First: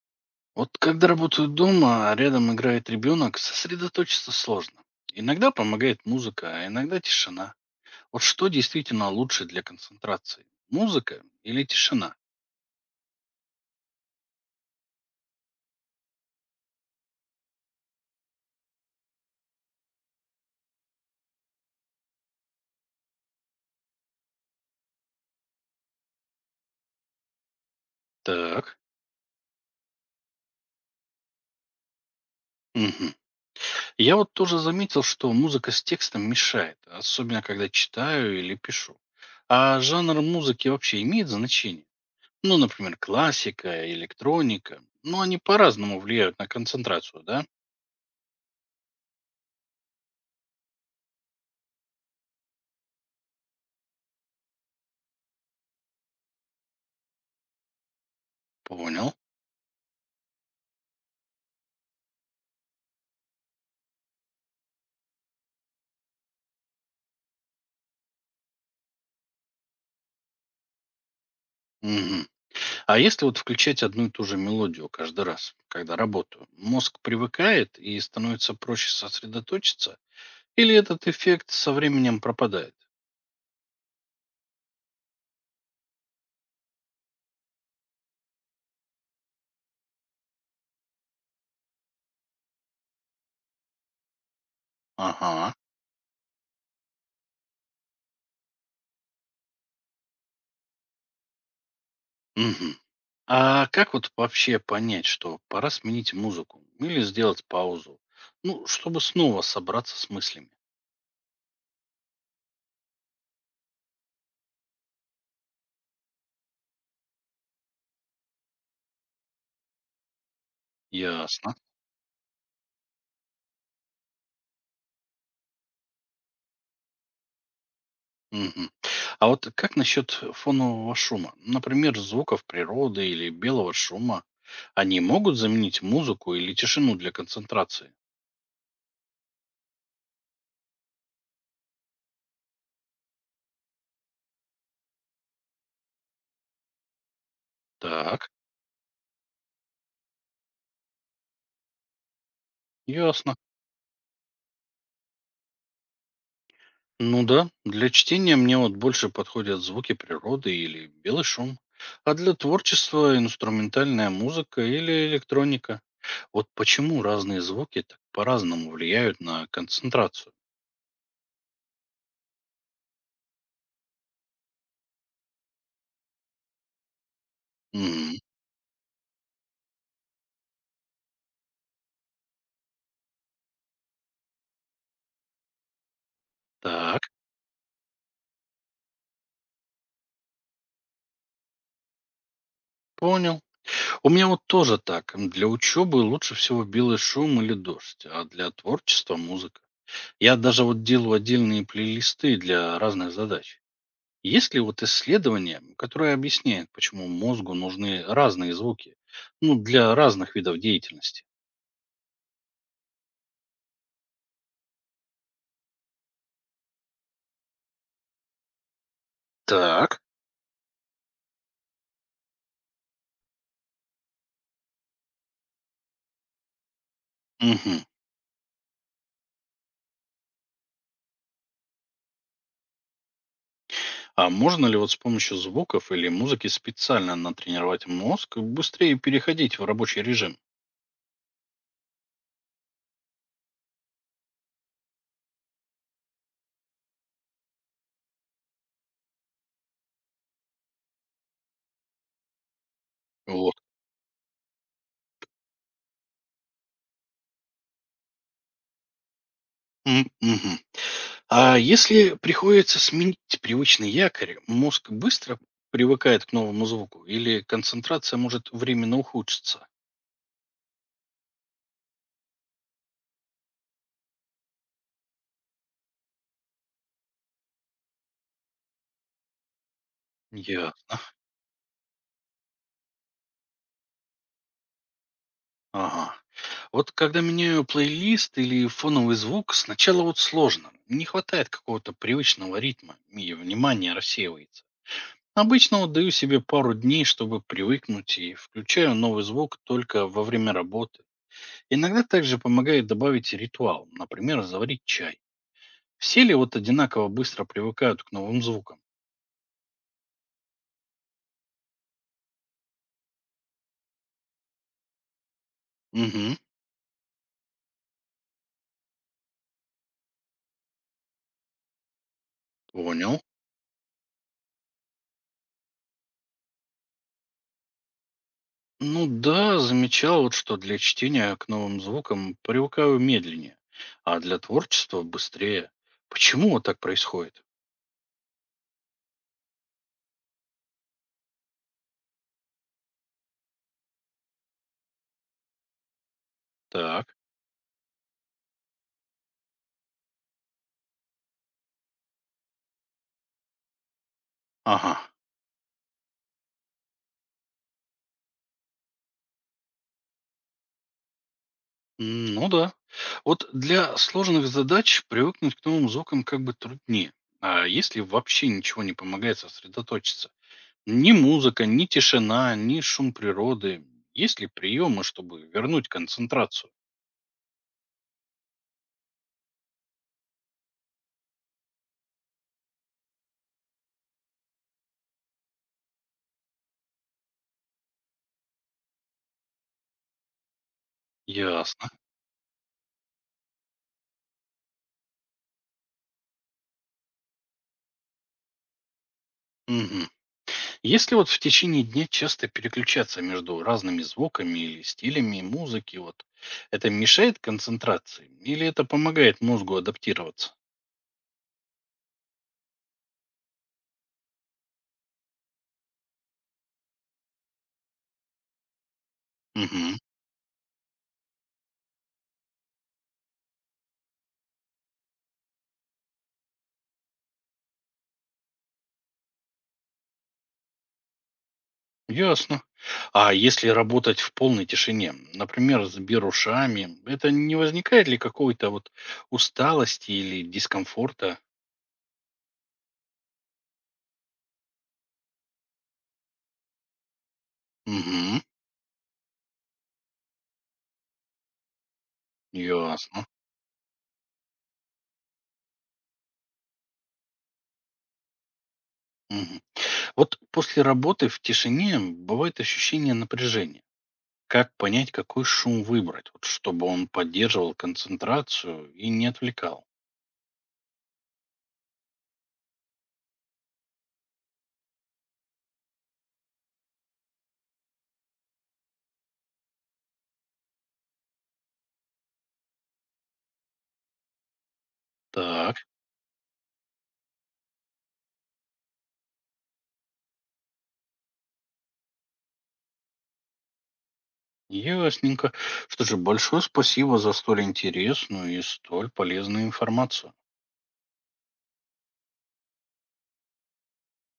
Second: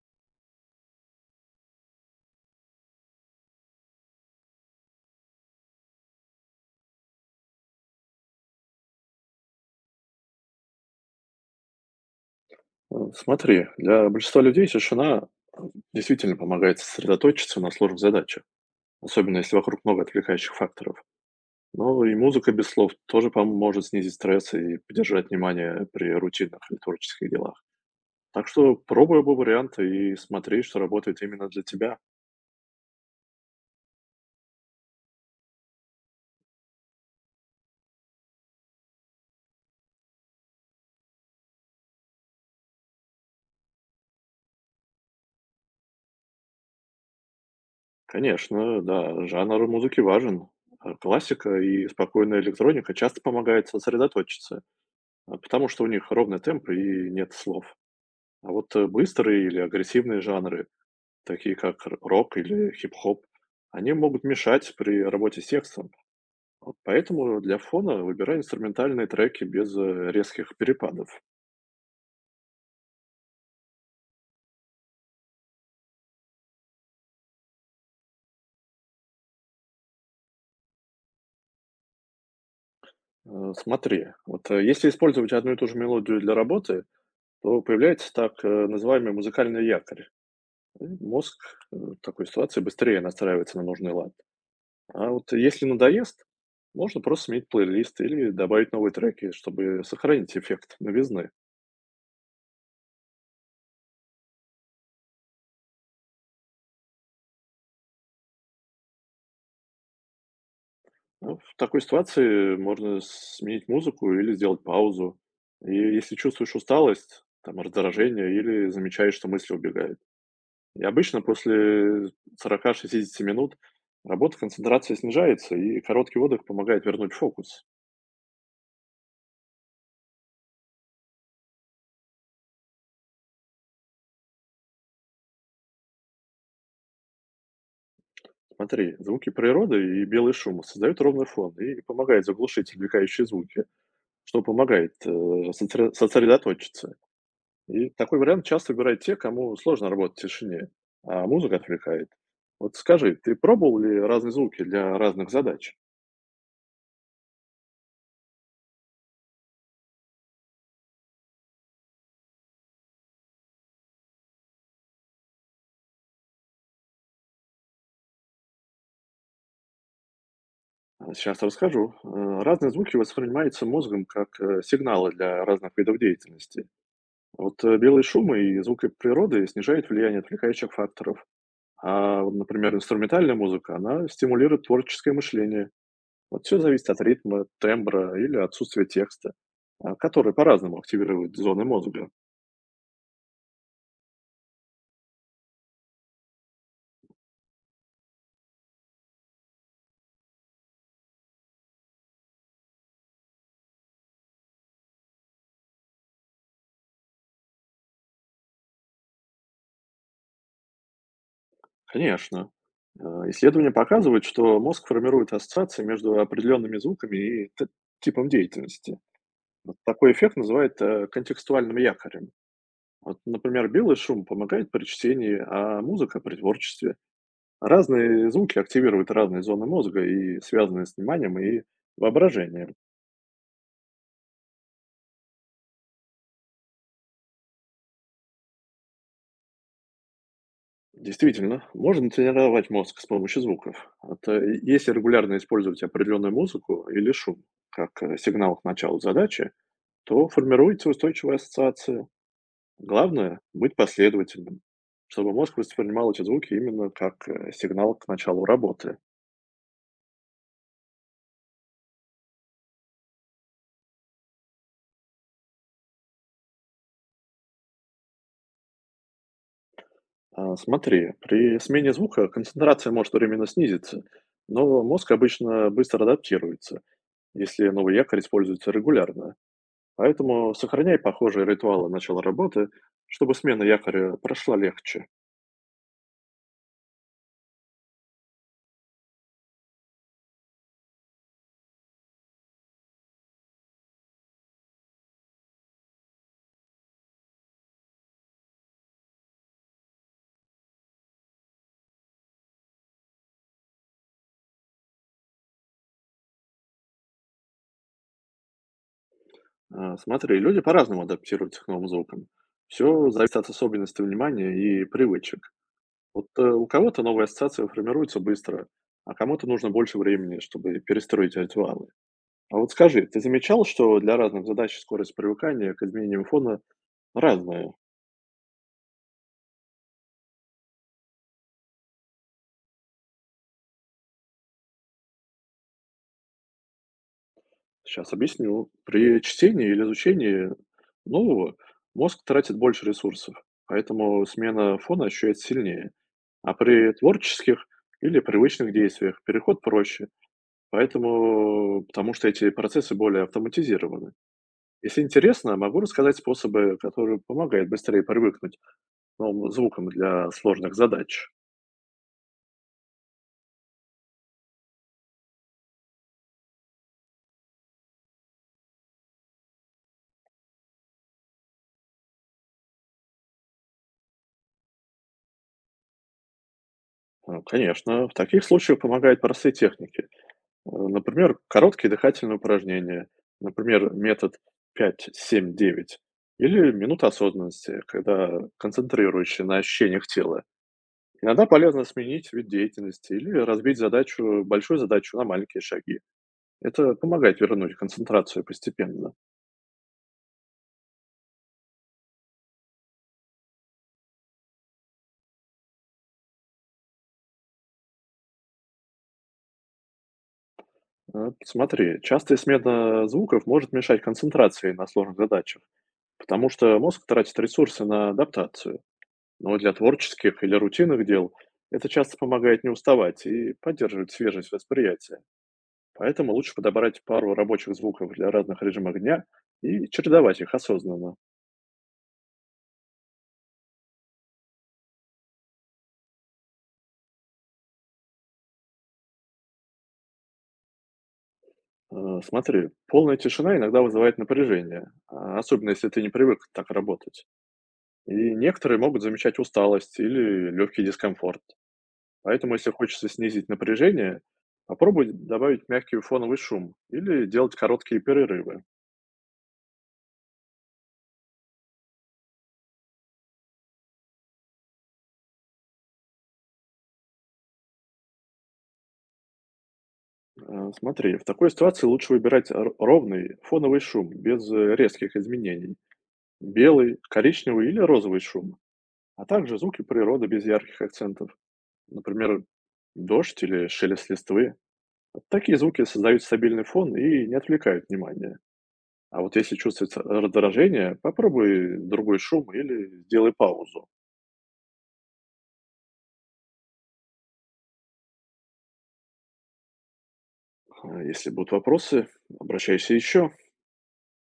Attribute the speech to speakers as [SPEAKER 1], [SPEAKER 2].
[SPEAKER 1] Вот когда работаю дома, а рядом играет ребенок, сосредоточиться сложно. Иногда помогает музыка, а иногда тишина. Вот что действительно лучше для концентрации? Музыка или тишина?
[SPEAKER 2] Смотри, для большинства людей тишина э, действительно помогает сосредоточиться на сложных задачах, особенно если вокруг много отвлекающих факторов. Но и музыка без слов тоже поможет снизить стресс и поддержать внимание при рутинных или творческих делах. Так что
[SPEAKER 1] Так.
[SPEAKER 2] пробуй оба варианта и смотри, что работает именно для тебя.
[SPEAKER 1] Мгм. Я вот тоже заметил, что музыка с текстом мешает, особенно когда читаю или пишу. А жанр музыки вообще имеет значение? Ну, например, классика, электроника. Ну, они по-разному влияют на концентрацию, да?
[SPEAKER 2] Конечно, да, жанр музыки важен. Классика и спокойная электроника часто помогает сосредоточиться, потому что у них ровный темп и нет слов. А вот
[SPEAKER 1] Понял.
[SPEAKER 2] быстрые или агрессивные жанры такие как р рок или хип-хоп, они могут мешать при работе с текстом. Вот поэтому для фона выбирай инструментальные треки без резких перепадов.
[SPEAKER 1] Мгм. А если вот включать одну и ту же мелодию каждый раз, когда работаю, мозг привыкает и становится проще сосредоточиться? Или этот эффект со временем пропадает?
[SPEAKER 2] Смотри, вот если использовать одну и ту же мелодию для работы, то появляется так называемый музыкальный якорь. И мозг в такой ситуации быстрее настраивается на нужный лад. А вот
[SPEAKER 1] Ага.
[SPEAKER 2] если надоест, можно просто сменить плейлист или добавить новые треки, чтобы сохранить эффект новизны.
[SPEAKER 1] Мгм. А как вот вообще понять, что пора сменить музыку или сделать паузу? Ну, чтобы снова собраться с мыслями.
[SPEAKER 2] Ну, в такой ситуации можно сменить музыку или сделать паузу. И если чувствуешь усталость, там, раздражение или замечаешь, что мысли убегают. И обычно
[SPEAKER 1] Ясно.
[SPEAKER 2] после 40-60 минут работа концентрация снижается, и короткий отдых помогает вернуть фокус.
[SPEAKER 1] Мгм. А вот как насчет фонового шума? Например, звуков природы или белого шума? Они могут заменить музыку или тишину для концентрации?
[SPEAKER 2] Смотри, звуки природы и белый шум создают ровный фон и помогает заглушить отвлекающие звуки, что помогает сосредоточиться. И такой
[SPEAKER 1] Так,
[SPEAKER 2] вариант часто выбирают те, кому сложно работать в тишине, а музыка отвлекает. Вот скажи, ты
[SPEAKER 1] ясно.
[SPEAKER 2] пробовал ли разные звуки для разных задач?
[SPEAKER 1] Ну да, для чтения мне вот больше подходят звуки природы или белый шум. А для творчества инструментальная музыка или электроника. Вот почему разные звуки так по-разному влияют на концентрацию.
[SPEAKER 2] А, сейчас расскажу. Разные звуки воспринимаются мозгом как сигналы для разных видов деятельности. Вот белые
[SPEAKER 1] М,
[SPEAKER 2] шумы и звуки природы снижают влияние отвлекающих факторов. А, вот, например, инструментальная музыка, она стимулирует творческое мышление. Вот все зависит
[SPEAKER 1] так,
[SPEAKER 2] от ритма, тембра или отсутствия текста, а, которые по-разному активируют зоны мозга.
[SPEAKER 1] понял. У меня вот тоже так. М, для учебы лучше всего белый шум или дождь, а для творчества музыка. Я даже вот делаю отдельные плейлисты для разных задач. Есть ли вот исследование, которое объясняет, почему мозгу нужны разные звуки, ну, для разных видов деятельности?
[SPEAKER 2] Конечно. Э, Исследования показывают, что мозг формирует ассоциации между определенными звуками и типом деятельности. Вот
[SPEAKER 1] Так.
[SPEAKER 2] такой эффект называют контекстуальным якорем. Вот, например, белый шум помогает при чтении, а музыка при творчестве.
[SPEAKER 1] Мгм.
[SPEAKER 2] Разные звуки активируют разные зоны мозга и связаны с вниманием и воображением.
[SPEAKER 1] А можно ли вот с помощью звуков или музыки специально натренировать мозг быстрее переходить в рабочий режим?
[SPEAKER 2] Действительно, можно тренировать мозг с помощью звуков. Это если регулярно использовать определенную музыку или шум как сигнал к началу задачи, то формируется устойчивая ассоциация. Главное —
[SPEAKER 1] Вот.
[SPEAKER 2] быть последовательным, чтобы мозг воспринимал эти звуки именно как сигнал к началу работы.
[SPEAKER 1] М, мгм. А если приходится сменить привычный якорь, мозг быстро привыкает к новому звуку или концентрация может временно ухудшиться?
[SPEAKER 2] А, смотри, при смене звука концентрация может временно снизиться, но мозг обычно быстро адаптируется, если новый якорь используется регулярно. Поэтому сохраняй
[SPEAKER 1] Ясно.
[SPEAKER 2] похожие ритуалы начала работы, чтобы смена якоря прошла легче.
[SPEAKER 1] Ага. Вот когда меняю плейлист или фоновый звук, сначала вот сложно. Не хватает какого-то привычного ритма, и внимание рассеивается. Обычно вот даю себе пару дней, чтобы привыкнуть, и включаю новый звук только во время работы. Иногда также помогает добавить ритуал, например, заварить чай. Все ли вот одинаково быстро привыкают к новым звукам?
[SPEAKER 2] А, смотри, люди по-разному адаптируются к новым звукам. Все зависит от особенностей внимания и привычек. Вот,
[SPEAKER 1] Угу,
[SPEAKER 2] у кого-то новые ассоциации формируются быстро, а кому-то нужно больше времени, чтобы перестроить ритуалы. А вот скажи, ты
[SPEAKER 1] понял.
[SPEAKER 2] замечал, что для разных задач скорость привыкания к изменениям фона разная?
[SPEAKER 1] Ну да, замечал вот, что для чтения к новым звукам привыкаю медленнее, а для творчества быстрее. Почему вот так происходит?
[SPEAKER 2] Сейчас объясню. При чтении или изучении нового мозг тратит больше ресурсов, поэтому смена фона ощущается сильнее. А при
[SPEAKER 1] Так,
[SPEAKER 2] творческих или привычных действиях переход проще, поэтому, потому что эти процессы более автоматизированы.
[SPEAKER 1] ага,
[SPEAKER 2] Если интересно, могу рассказать способы, которые помогают быстрее привыкнуть к новым звукам для сложных задач.
[SPEAKER 1] м, ну да. Вот для сложных задач привыкнуть к новым звукам как бы труднее. А если вообще ничего не помогает сосредоточиться? Ни музыка, ни тишина, ни шум природы. Есть ли приемы, чтобы вернуть концентрацию?
[SPEAKER 2] Ну, конечно, в таких случаях помогают простые техники. Например, короткие дыхательные упражнения, например, метод 5-7-9 или минута осознанности, когда концентрируешься на ощущениях тела. Иногда полезно
[SPEAKER 1] Ясно.
[SPEAKER 2] сменить вид деятельности или разбить задачу, большую задачу на маленькие шаги. Это помогает вернуть концентрацию постепенно.
[SPEAKER 1] Мгм. Если вот в течение дня часто переключаться между разными звуками или стилями музыки, вот это мешает концентрации или это помогает мозгу адаптироваться?
[SPEAKER 2] А, смотри, частая смена звуков может мешать концентрации на сложных задачах, потому что мозг тратит ресурсы на адаптацию. Но для
[SPEAKER 1] Мгм.
[SPEAKER 2] творческих или рутинных дел это часто помогает не уставать и поддерживать свежесть восприятия. Поэтому лучше подобрать пару рабочих звуков для разных режимов дня и чередовать их осознанно.
[SPEAKER 1] Ясно. А если работать в полной тишине, например, с берушами, это не возникает ли какой-то вот усталости или дискомфорта?
[SPEAKER 2] Смотри, полная тишина иногда вызывает напряжение, а особенно если ты не привык так работать. И
[SPEAKER 1] Угу.
[SPEAKER 2] некоторые могут замечать усталость или легкий дискомфорт. Поэтому, если хочется
[SPEAKER 1] Ясно.
[SPEAKER 2] снизить напряжение, попробуй добавить мягкий фоновый шум или делать короткие перерывы.
[SPEAKER 1] Мгм. Вот после работы в тишине бывает ощущение напряжения. Как понять, какой шум выбрать, вот чтобы он поддерживал концентрацию и не отвлекал?
[SPEAKER 2] Смотри, в такой ситуации лучше выбирать ровный фоновый шум без резких изменений. Белый, коричневый или розовый шум, а также звуки природы без ярких акцентов. Например, дождь или шелест листвы. Вот такие
[SPEAKER 1] Так,
[SPEAKER 2] звуки создают стабильный фон и не отвлекают внимание. А вот если чувствуется раздражение, попробуй другой шум или сделай паузу.
[SPEAKER 1] ясненько. Что же, большое спасибо за столь интересную и столь полезную информацию.
[SPEAKER 2] А, если будут вопросы, обращайся еще.